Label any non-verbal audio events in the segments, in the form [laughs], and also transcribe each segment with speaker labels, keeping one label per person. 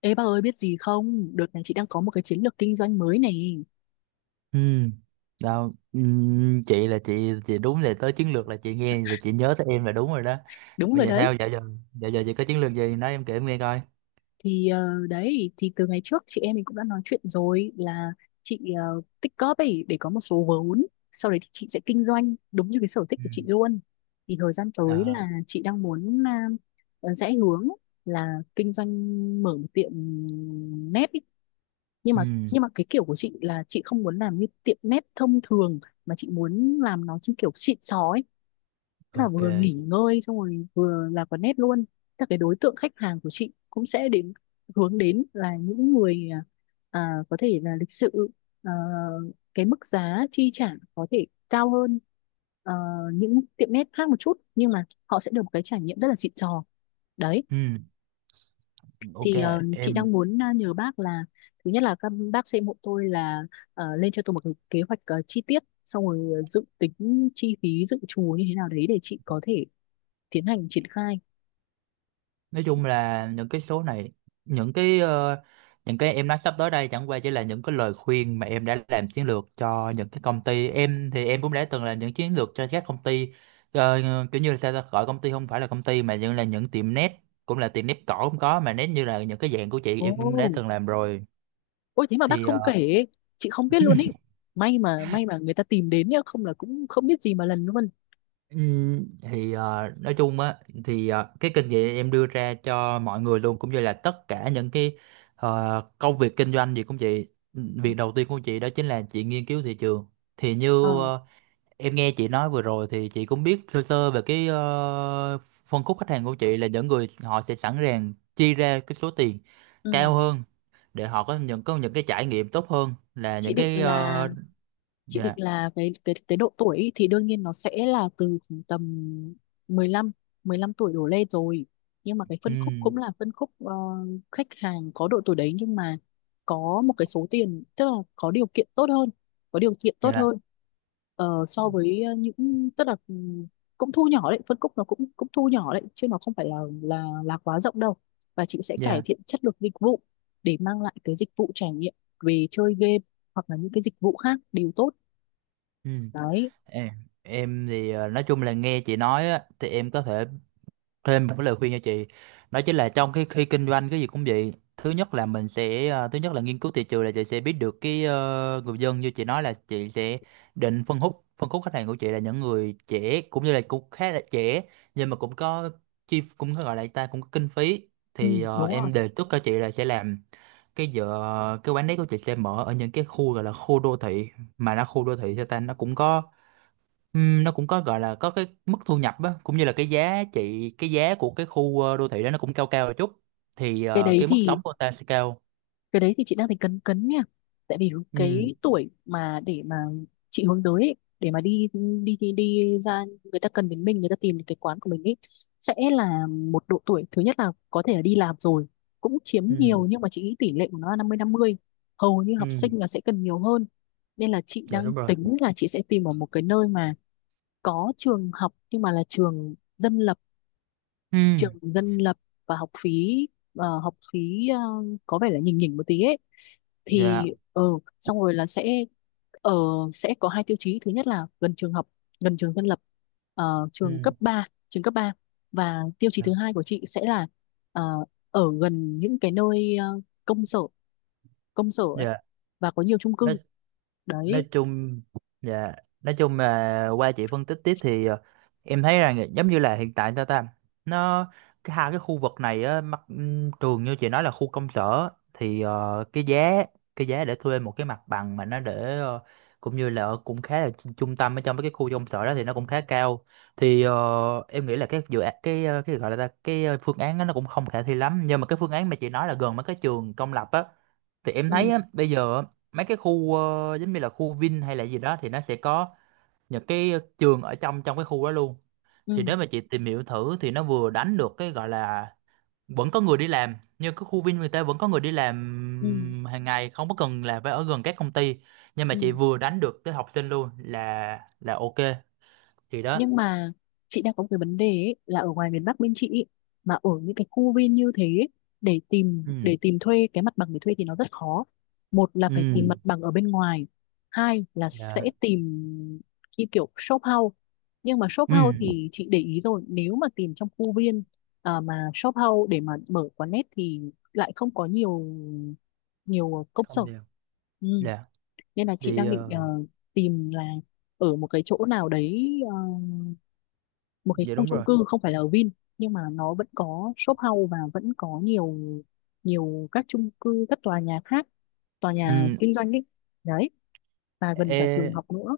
Speaker 1: Ê bà ơi biết gì không? Đợt này chị đang có một cái chiến lược kinh doanh mới này.
Speaker 2: Ừ, đâu, ừ, chị đúng là tới chiến lược là chị nghe là chị nhớ tới em là đúng rồi đó.
Speaker 1: Đúng
Speaker 2: Bây
Speaker 1: rồi
Speaker 2: giờ
Speaker 1: đấy.
Speaker 2: sao giờ giờ, giờ chị có chiến lược gì nói em kể em nghe coi.
Speaker 1: Thì đấy thì từ ngày trước chị em mình cũng đã nói chuyện rồi là chị tích góp ấy để có một số vốn. Sau đấy thì chị sẽ kinh doanh đúng như cái sở thích
Speaker 2: Ừ.
Speaker 1: của chị luôn. Thì thời gian tới
Speaker 2: Ờ,
Speaker 1: là chị đang muốn rẽ hướng là kinh doanh, mở một tiệm nét ý. Nhưng mà
Speaker 2: ừ,
Speaker 1: nhưng mà cái kiểu của chị là chị không muốn làm như tiệm nét thông thường, mà chị muốn làm nó trên kiểu xịn sò ấy. Tức là
Speaker 2: ok
Speaker 1: vừa nghỉ
Speaker 2: chị.
Speaker 1: ngơi xong rồi vừa là quán nét luôn. Chắc cái đối tượng khách hàng của chị cũng sẽ đến, hướng đến là những người có thể là lịch sự, à, cái mức giá chi trả có thể cao hơn, à, những tiệm nét khác một chút, nhưng mà họ sẽ được một cái trải nghiệm rất là xịn sò đấy.
Speaker 2: ừ, ok
Speaker 1: Thì chị
Speaker 2: em,
Speaker 1: đang muốn nhờ bác là thứ nhất là các bác sẽ hộ tôi là lên cho tôi một cái kế hoạch chi tiết, xong rồi dự tính chi phí dự trù như thế nào đấy để chị có thể tiến hành triển khai.
Speaker 2: nói chung là những cái số này, những cái em nói sắp tới đây chẳng qua chỉ là những cái lời khuyên mà em đã làm chiến lược cho những cái công ty. Em thì em cũng đã từng làm những chiến lược cho các công ty. Ờ, Kiểu như là sao ta, gọi công ty không phải là công ty mà những là những tiệm net, cũng là tiệm nét cỏ cũng có, mà nét như là những cái dạng của chị em cũng đã
Speaker 1: Ồ,
Speaker 2: từng làm rồi.
Speaker 1: ôi thế mà bác
Speaker 2: thì ờ,
Speaker 1: không kể, chị không biết luôn ý. May mà may mà người ta tìm đến nhá, không là cũng không biết gì mà lần luôn.
Speaker 2: Nói chung á, cái kinh nghiệm em đưa ra cho mọi người luôn cũng như là tất cả những cái công việc kinh doanh gì cũng vậy. Việc đầu tiên của chị đó chính là chị nghiên cứu thị trường. Thì
Speaker 1: ờ
Speaker 2: như ờ, em nghe chị nói vừa rồi thì chị cũng biết sơ sơ về cái phân khúc khách hàng của chị là những người họ sẽ sẵn sàng chi ra cái số tiền
Speaker 1: ừ.
Speaker 2: cao hơn để họ có những cái trải nghiệm tốt hơn là
Speaker 1: chị
Speaker 2: những
Speaker 1: định
Speaker 2: cái
Speaker 1: là
Speaker 2: ờ,
Speaker 1: chị định
Speaker 2: dạ.
Speaker 1: là cái cái độ tuổi ý, thì đương nhiên nó sẽ là từ khoảng tầm 15, 15 tuổi đổ lên rồi. Nhưng mà cái phân khúc
Speaker 2: Ừm.
Speaker 1: cũng là phân khúc khách hàng có độ tuổi đấy, nhưng mà có một cái số tiền, tức là có điều kiện tốt hơn, có điều kiện tốt
Speaker 2: Dạ.
Speaker 1: hơn so với những, tức là cũng thu nhỏ đấy, phân khúc nó cũng cũng thu nhỏ đấy chứ nó không phải là là quá rộng đâu. Và chị sẽ cải
Speaker 2: Dạ.
Speaker 1: thiện chất lượng dịch vụ để mang lại cái dịch vụ trải nghiệm về chơi game hoặc là những cái dịch vụ khác đều tốt
Speaker 2: Ừm.
Speaker 1: đấy.
Speaker 2: em em thì nói chung là nghe chị nói á, thì em có thể thêm một cái lời khuyên cho chị, đó chính là trong cái khi kinh doanh cái gì cũng vậy, thứ nhất là mình sẽ thứ nhất là nghiên cứu thị trường là chị sẽ biết được cái người dân, như chị nói là chị sẽ định phân khúc, phân khúc khách hàng của chị là những người trẻ, cũng như là cũng khá là trẻ, nhưng mà cũng có chi, cũng có gọi là ta cũng có kinh phí,
Speaker 1: Ừ, đúng rồi.
Speaker 2: em đề xuất cho chị là sẽ làm cái giờ, cái quán đấy của chị sẽ mở ở những cái khu gọi là khu đô thị, mà nó khu đô thị sao ta nó cũng có. Nó cũng có gọi là có cái mức thu nhập á, cũng như là cái giá trị, cái giá của cái khu đô thị đó nó cũng cao cao một chút,
Speaker 1: cái đấy
Speaker 2: cái mức
Speaker 1: thì
Speaker 2: sống của ta sẽ cao.
Speaker 1: cái đấy thì chị đang thấy cấn cấn nha, tại vì
Speaker 2: Ừ.
Speaker 1: cái tuổi mà để mà chị hướng tới ấy, để mà đi đi ra, người ta cần đến mình, người ta tìm đến cái quán của mình ấy, sẽ là một độ tuổi thứ nhất là có thể là đi làm rồi, cũng chiếm
Speaker 2: Ừ.
Speaker 1: nhiều, nhưng mà chị nghĩ tỷ lệ của nó là 50-50, hầu như học
Speaker 2: Ừ.
Speaker 1: sinh là sẽ cần nhiều hơn. Nên là chị
Speaker 2: Dạ
Speaker 1: đang
Speaker 2: đúng rồi.
Speaker 1: tính là chị sẽ tìm ở một cái nơi mà có trường học, nhưng mà là trường dân lập,
Speaker 2: Ừ.
Speaker 1: trường dân lập, và học phí, học phí có vẻ là nhỉnh nhỉnh một tí ấy. Thì
Speaker 2: Dạ.
Speaker 1: ờ Xong rồi là sẽ ờ sẽ có hai tiêu chí: thứ nhất là gần trường học, gần trường dân lập, trường
Speaker 2: Ừ.
Speaker 1: cấp ba, trường cấp ba. Và tiêu chí thứ
Speaker 2: Dạ.
Speaker 1: hai của chị sẽ là ờ, ở gần những cái nơi công sở, công sở ấy,
Speaker 2: Dạ.
Speaker 1: và có nhiều chung
Speaker 2: Đó,
Speaker 1: cư đấy.
Speaker 2: nói chung, dạ, nói chung là qua chị phân tích tiếp em thấy rằng giống như là hiện tại sao ta nó cái hai cái khu vực này á, mặt trường như chị nói là khu công sở cái giá, cái giá để thuê một cái mặt bằng mà nó để cũng như là ở cũng khá là chu- trung tâm ở trong mấy cái khu công sở đó thì nó cũng khá cao, em nghĩ là cái dự án cái cái gọi là ta- cái phương án đó nó cũng không khả thi lắm, nhưng mà cái phương án mà chị nói là gần mấy cái trường công lập á, thì em
Speaker 1: Ừ
Speaker 2: thấy á, bây giờ mấy cái khu giống như là khu Vin hay là gì đó thì nó sẽ có những cái trường ở trong trong cái khu đó luôn. Thì
Speaker 1: ừ,
Speaker 2: nếu mà chị tìm hiểu thử thì nó vừa đánh được cái gọi là vẫn có người đi làm, như cái khu Vin người ta vẫn có người đi
Speaker 1: ừ,
Speaker 2: làm hàng ngày không có cần là phải ở gần các công ty, nhưng mà chị
Speaker 1: ừ,
Speaker 2: vừa đánh được tới học sinh luôn, là ok, thì đó.
Speaker 1: Nhưng mà chị đang có một cái vấn đề ấy, là ở ngoài miền Bắc bên chị ấy, mà ở những cái khu viên như thế ấy, để tìm
Speaker 2: Ừ.
Speaker 1: thuê cái mặt bằng để thuê thì nó rất khó. Một là
Speaker 2: Ừ.
Speaker 1: phải tìm mặt bằng ở bên ngoài, hai là sẽ
Speaker 2: Dạ.
Speaker 1: tìm như kiểu shop house. Nhưng mà shop house
Speaker 2: Ừ.
Speaker 1: thì chị để ý rồi, nếu mà tìm trong khu viên, mà shop house để mà mở quán net thì lại không có nhiều, nhiều công sở.
Speaker 2: Không đều.
Speaker 1: Ừ.
Speaker 2: Dạ.
Speaker 1: Nên là chị
Speaker 2: thì
Speaker 1: đang định
Speaker 2: ờ,
Speaker 1: tìm là ở một cái chỗ nào đấy, một cái
Speaker 2: dạ
Speaker 1: khu
Speaker 2: đúng
Speaker 1: chung
Speaker 2: rồi.
Speaker 1: cư không phải là ở Vin, nhưng mà nó vẫn có shop house, và vẫn có nhiều, nhiều các chung cư, các tòa nhà khác, tòa nhà
Speaker 2: Ừ.
Speaker 1: kinh doanh ấy đấy, và gần cả trường
Speaker 2: e
Speaker 1: học nữa.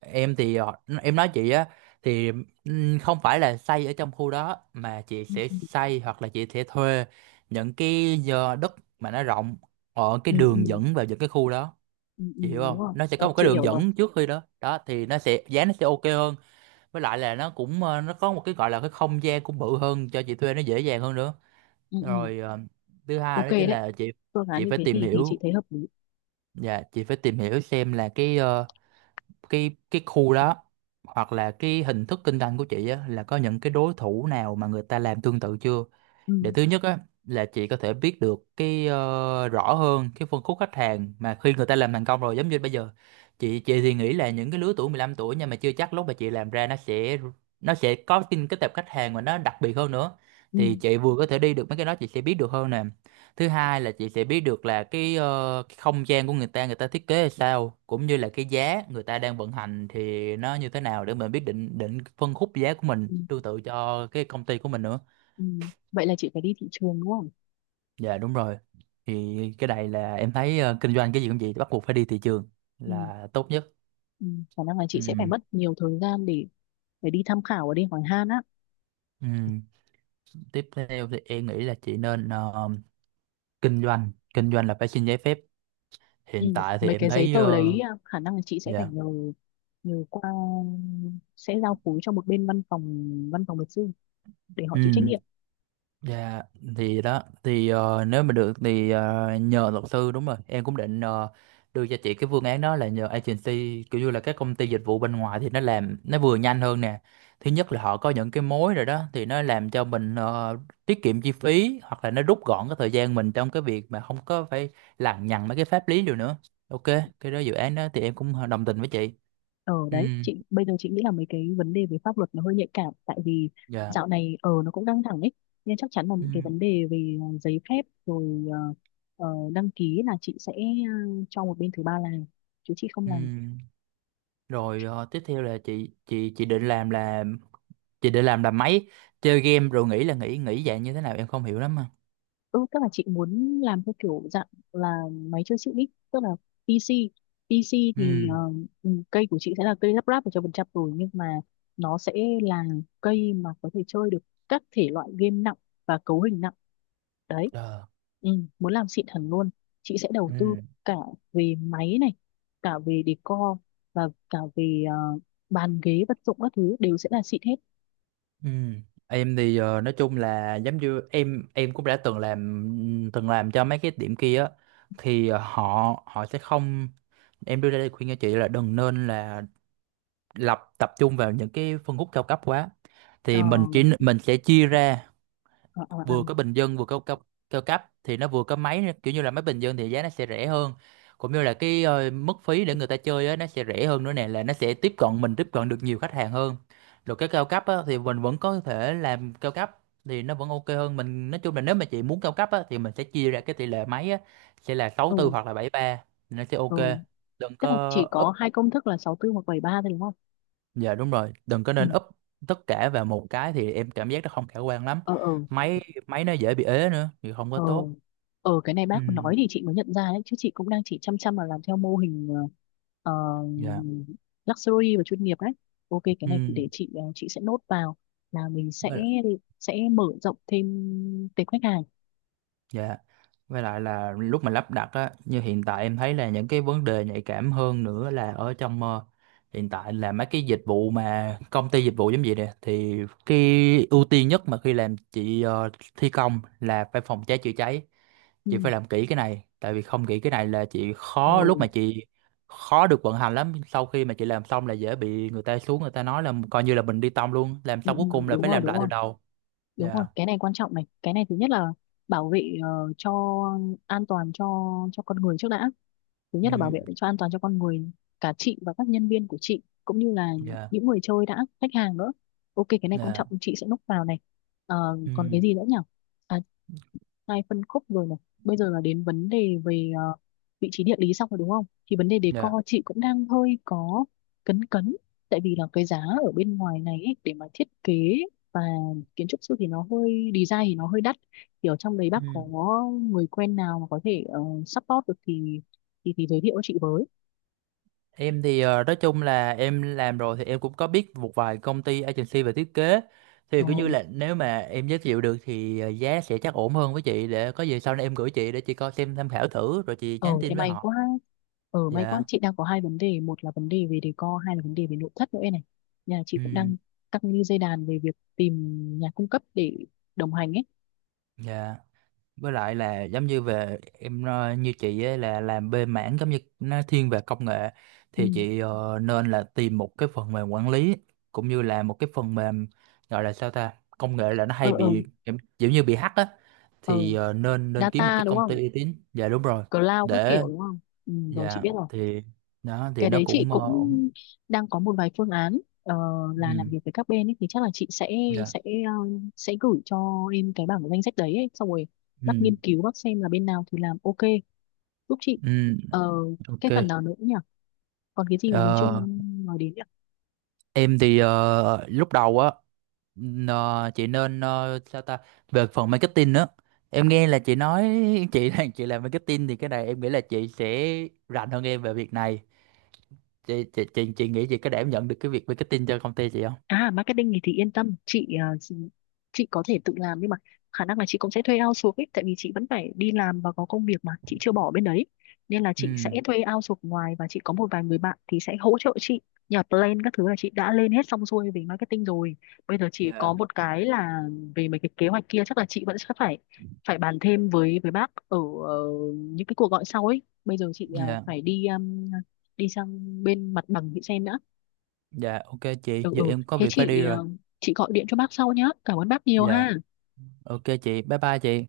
Speaker 2: em thì họ-, em nói chị á, thì không phải là xây ở trong khu đó mà chị sẽ
Speaker 1: ừ,
Speaker 2: xây hoặc là chị sẽ thuê những cái giờ đất mà nó rộng ở cái
Speaker 1: ừ,
Speaker 2: đường
Speaker 1: ừ,
Speaker 2: dẫn vào những cái khu đó,
Speaker 1: ừ,
Speaker 2: chị hiểu
Speaker 1: Đúng
Speaker 2: không,
Speaker 1: rồi.
Speaker 2: nó sẽ
Speaker 1: Ờ,
Speaker 2: có một cái
Speaker 1: chị
Speaker 2: đường
Speaker 1: hiểu rồi.
Speaker 2: dẫn trước khi đó đó thì nó sẽ giá, nó sẽ ok hơn, với lại là nó cũng nó có một cái gọi là cái không gian cũng bự hơn cho chị thuê nó dễ dàng hơn nữa.
Speaker 1: ừ, ừ.
Speaker 2: Rồi thứ hai
Speaker 1: Ok
Speaker 2: đó chính
Speaker 1: đấy,
Speaker 2: là chị
Speaker 1: phương án
Speaker 2: chị
Speaker 1: như
Speaker 2: phải
Speaker 1: thế
Speaker 2: tìm
Speaker 1: thì chị
Speaker 2: hiểu,
Speaker 1: thấy hợp lý.
Speaker 2: dạ, chị phải tìm hiểu xem là cái khu đó hoặc là cái hình thức kinh doanh của chị á, là có những cái đối thủ nào mà người ta làm tương tự chưa,
Speaker 1: ừ,
Speaker 2: để thứ nhất á là chị có thể biết được rõ hơn cái phân khúc khách hàng mà khi người ta làm thành công rồi. Giống như bây giờ chị thì nghĩ là những cái lứa tuổi 15 tuổi, nhưng mà chưa chắc lúc mà chị làm ra nó sẽ, nó sẽ có cái tệp khách hàng mà nó đặc biệt hơn nữa,
Speaker 1: ừ,
Speaker 2: thì chị vừa có thể đi được mấy cái đó chị sẽ biết được hơn nè. Thứ hai là chị sẽ biết được là cái, ờ, cái không gian của người ta, người ta thiết kế là sao, cũng như là cái giá người ta đang vận hành thì nó như thế nào để mình biết định, định phân khúc giá của mình
Speaker 1: ừ,
Speaker 2: tương tự cho cái công ty của mình nữa.
Speaker 1: ừ. Vậy là chị phải đi thị trường đúng không?
Speaker 2: Dạ đúng rồi. Thì cái này là em thấy kinh doanh cái gì cũng vậy, bắt buộc phải đi thị trường
Speaker 1: ừ,
Speaker 2: là tốt nhất.
Speaker 1: ừ. Khả năng là chị
Speaker 2: Ừ.
Speaker 1: sẽ phải mất nhiều thời gian để đi tham khảo và đi hỏi han á.
Speaker 2: Ừ. Tiếp theo thì em nghĩ là chị nên kinh doanh là phải xin giấy phép.
Speaker 1: Ừ,
Speaker 2: Hiện tại thì
Speaker 1: mấy
Speaker 2: em
Speaker 1: cái giấy
Speaker 2: thấy
Speaker 1: tờ đấy,
Speaker 2: ờ,
Speaker 1: khả năng là chị sẽ phải
Speaker 2: dạ.
Speaker 1: nhờ, nhờ qua, sẽ giao phối cho một bên văn phòng, văn phòng luật sư, để họ chịu trách
Speaker 2: Ừ.
Speaker 1: nhiệm.
Speaker 2: Dạ, thì đó nếu mà được nhờ luật sư đúng rồi, em cũng định ờ, đưa cho chị cái phương án đó là nhờ agency, kiểu như là các công ty dịch vụ bên ngoài thì nó làm nó vừa nhanh hơn nè, thứ nhất là họ có những cái mối rồi đó thì nó làm cho mình tiết kiệm chi phí, hoặc là nó rút gọn cái thời gian mình trong cái việc mà không có phải lằng nhằng mấy cái pháp lý điều nữa. Ok, cái đó dự án đó thì em cũng đồng tình với chị.
Speaker 1: Ở
Speaker 2: Ừ.
Speaker 1: đấy chị bây giờ chị nghĩ là mấy cái vấn đề về pháp luật nó hơi nhạy cảm, tại vì
Speaker 2: Dạ.
Speaker 1: dạo này ở nó cũng căng thẳng ấy, nên chắc chắn là những cái vấn
Speaker 2: Ừ.
Speaker 1: đề về giấy phép rồi, ờ, đăng ký là chị sẽ cho một bên thứ ba làm, chứ chị không
Speaker 2: Ừ.
Speaker 1: làm.
Speaker 2: Rồi tiếp theo là chị định làm là chị định làm là máy chơi game, rồi nghĩ là nghĩ nghĩ dạng như thế nào em không hiểu lắm mà.
Speaker 1: Ừ, tức là chị muốn làm theo kiểu dạng là máy chơi chữ ít, tức là PC. PC thì
Speaker 2: Ừ.
Speaker 1: cây của chị sẽ là cây lắp ráp 100% rồi, nhưng mà nó sẽ là cây mà có thể chơi được các thể loại game nặng và cấu hình nặng đấy.
Speaker 2: Ờ.
Speaker 1: Ừ, muốn làm xịn hẳn luôn, chị sẽ đầu tư
Speaker 2: Ừ.
Speaker 1: cả về máy này, cả về decor, và cả về bàn ghế vật dụng các thứ đều sẽ là xịn hết.
Speaker 2: Ừ. Em thì nói chung là giống như em cũng đã từng làm cho mấy cái điểm kia á, họ họ sẽ không. Em đưa ra đây khuyên cho chị là đừng nên là lập, tập trung vào những cái phân khúc cao cấp quá,
Speaker 1: Ờ,
Speaker 2: thì mình chỉ mình sẽ chia ra
Speaker 1: ờ, ờ, ờ.
Speaker 2: vừa có bình dân vừa có cao, cao cấp, thì nó vừa có máy kiểu như là máy bình dân thì giá nó sẽ rẻ hơn, cũng như là cái mức phí để người ta chơi á, nó sẽ rẻ hơn nữa nè, là nó sẽ tiếp cận mình tiếp cận được nhiều khách hàng hơn. Rồi cái cao cấp á, thì mình vẫn có thể làm cao cấp thì nó vẫn ok hơn. Mình nói chung là nếu mà chị muốn cao cấp á, thì mình sẽ chia ra cái tỷ lệ máy á, sẽ là sáu
Speaker 1: ừ,
Speaker 2: tư hoặc là bảy ba, nó sẽ ok.
Speaker 1: ừ.
Speaker 2: Đừng
Speaker 1: Tức là
Speaker 2: có
Speaker 1: chỉ có
Speaker 2: up,
Speaker 1: hai công thức là 6-4 hoặc 7-3 thôi đúng không?
Speaker 2: dạ đúng rồi, đừng có
Speaker 1: Ừ.
Speaker 2: nên up tất cả vào một cái thì em cảm giác nó không khả quan lắm.
Speaker 1: Ờ ờ
Speaker 2: Máy máy nó dễ bị ế nữa thì không có
Speaker 1: ờ
Speaker 2: tốt.
Speaker 1: cái này
Speaker 2: Ừ.
Speaker 1: bác nói thì chị mới nhận ra đấy, chứ chị cũng đang chỉ chăm chăm vào làm theo mô hình ờ,
Speaker 2: Dạ.
Speaker 1: luxury và chuyên nghiệp đấy. Ok, cái
Speaker 2: Ừ.
Speaker 1: này thì để chị chị sẽ nốt vào là mình sẽ
Speaker 2: Với.
Speaker 1: mở rộng thêm tệp khách hàng.
Speaker 2: Dạ. Với lại là lúc mà lắp đặt á, như hiện tại em thấy là những cái vấn đề nhạy cảm hơn nữa là hiện tại là mấy cái dịch vụ mà công ty dịch vụ giống vậy nè, thì cái ưu tiên nhất mà khi làm chị thi công là phải phòng cháy chữa cháy,
Speaker 1: Ừ.
Speaker 2: chị phải làm kỹ cái này, tại vì không kỹ cái này là chị
Speaker 1: Ừ.
Speaker 2: khó lúc mà chị khó được vận hành lắm. Sau khi mà chị làm xong là dễ bị người ta xuống, người ta nói là coi như là mình đi tông luôn, làm
Speaker 1: Ừ,
Speaker 2: xong cuối
Speaker 1: ừ,
Speaker 2: cùng là
Speaker 1: đúng
Speaker 2: phải
Speaker 1: rồi,
Speaker 2: làm lại từ đầu. Dạ.
Speaker 1: cái này quan trọng này. Cái này thứ nhất là bảo vệ cho an toàn cho con người trước đã. Thứ
Speaker 2: Ừ.
Speaker 1: nhất là bảo vệ cho an toàn cho con người, cả chị và các nhân viên của chị, cũng như là
Speaker 2: Dạ.
Speaker 1: những người chơi đã khách hàng nữa. Ok, cái này quan
Speaker 2: Dạ.
Speaker 1: trọng, chị sẽ núp vào này. Ờ,
Speaker 2: Ừ.
Speaker 1: còn cái gì nữa nhỉ? À, hai phân khúc rồi này. Bây giờ là đến vấn đề về vị trí địa lý xong rồi đúng không, thì vấn đề decor
Speaker 2: Dạ.
Speaker 1: chị cũng đang hơi có cấn cấn, tại vì là cái giá ở bên ngoài này ấy, để mà thiết kế và kiến trúc sư thì nó hơi design thì nó hơi đắt. Thì ở trong đấy bác
Speaker 2: Ừ.
Speaker 1: có người quen nào mà có thể support được thì thì giới thiệu cho chị với.
Speaker 2: Em thì nói chung là em làm rồi thì em cũng có biết một vài công ty agency về thiết kế,
Speaker 1: Ờ,
Speaker 2: thì cứ như là nếu mà em giới thiệu được giá sẽ chắc ổn hơn với chị, để có gì sau này em gửi chị để chị coi xem tham khảo thử rồi chị
Speaker 1: Ờ
Speaker 2: nhắn
Speaker 1: thế
Speaker 2: tin với
Speaker 1: may
Speaker 2: họ.
Speaker 1: quá. Ờ may quá,
Speaker 2: Dạ.
Speaker 1: chị đang có hai vấn đề: một là vấn đề về decor, hai là vấn đề về nội thất nữa này. Nhà chị cũng
Speaker 2: Ừ.
Speaker 1: đang căng như dây đàn về việc tìm nhà cung cấp để đồng hành ấy.
Speaker 2: Dạ. Với lại là giống như về em như chị ấy là làm bên mảng giống như nó thiên về công nghệ,
Speaker 1: ừ.
Speaker 2: thì chị nên là tìm một cái phần mềm quản lý cũng như là một cái phần mềm gọi là sao ta, công nghệ là nó
Speaker 1: Ờ
Speaker 2: hay
Speaker 1: ờ
Speaker 2: bị giống, giống như bị hack á,
Speaker 1: ờ
Speaker 2: nên nên kiếm một
Speaker 1: Data
Speaker 2: cái
Speaker 1: đúng
Speaker 2: công
Speaker 1: không?
Speaker 2: ty uy tín, dạ đúng rồi.
Speaker 1: Cloud các
Speaker 2: Để,
Speaker 1: kiểu đúng không? Ừ, rồi chị
Speaker 2: dạ
Speaker 1: biết rồi.
Speaker 2: thì đó thì
Speaker 1: Cái
Speaker 2: nó
Speaker 1: đấy chị
Speaker 2: cũng
Speaker 1: cũng
Speaker 2: ổn.
Speaker 1: đang có một vài phương án, là làm
Speaker 2: Ừ.
Speaker 1: việc với các bên ấy, thì chắc là chị sẽ
Speaker 2: Dạ.
Speaker 1: sẽ ờ, sẽ gửi cho em cái bảng danh sách đấy ấy. Xong rồi bác
Speaker 2: Ừ.
Speaker 1: nghiên cứu, bác xem là bên nào thì làm ok, giúp chị.
Speaker 2: Ừ.
Speaker 1: ờ,
Speaker 2: Ok.
Speaker 1: cái phần nào nữa nhỉ, còn cái gì mà mình chưa
Speaker 2: Ờ,
Speaker 1: nói đến nhỉ?
Speaker 2: em thì lúc đầu á, Ờ, chị nên sao ta, về phần marketing nữa, em nghe là chị nói [laughs] chị đang chị làm marketing, thì cái này em nghĩ là chị sẽ rành hơn em về việc này. Chị nghĩ chị có đảm nhận được cái việc marketing cho công ty chị không?
Speaker 1: À marketing thì yên tâm, chị chị có thể tự làm, nhưng mà khả năng là chị cũng sẽ thuê outsource ấy, tại vì chị vẫn phải đi làm và có công việc mà chị chưa bỏ bên đấy, nên là chị sẽ
Speaker 2: Ừ.
Speaker 1: thuê outsource ngoài, và chị có một vài người bạn thì sẽ hỗ trợ chị. Nhà plan các thứ là chị đã lên hết xong xuôi về marketing rồi. Bây giờ chỉ có
Speaker 2: Dạ.
Speaker 1: một cái là về mấy cái kế hoạch kia chắc là chị vẫn sẽ phải phải bàn thêm với bác ở ờ, những cái cuộc gọi sau ấy. Bây giờ chị
Speaker 2: Dạ.
Speaker 1: phải đi đi sang bên mặt bằng chị xem đã.
Speaker 2: Dạ. Ok chị, giờ
Speaker 1: Ừ
Speaker 2: em có
Speaker 1: Thế
Speaker 2: việc phải đi
Speaker 1: chị
Speaker 2: rồi.
Speaker 1: chị gọi điện cho bác sau nhá, cảm ơn bác nhiều
Speaker 2: Dạ,
Speaker 1: ha.
Speaker 2: ok chị, bye bye chị.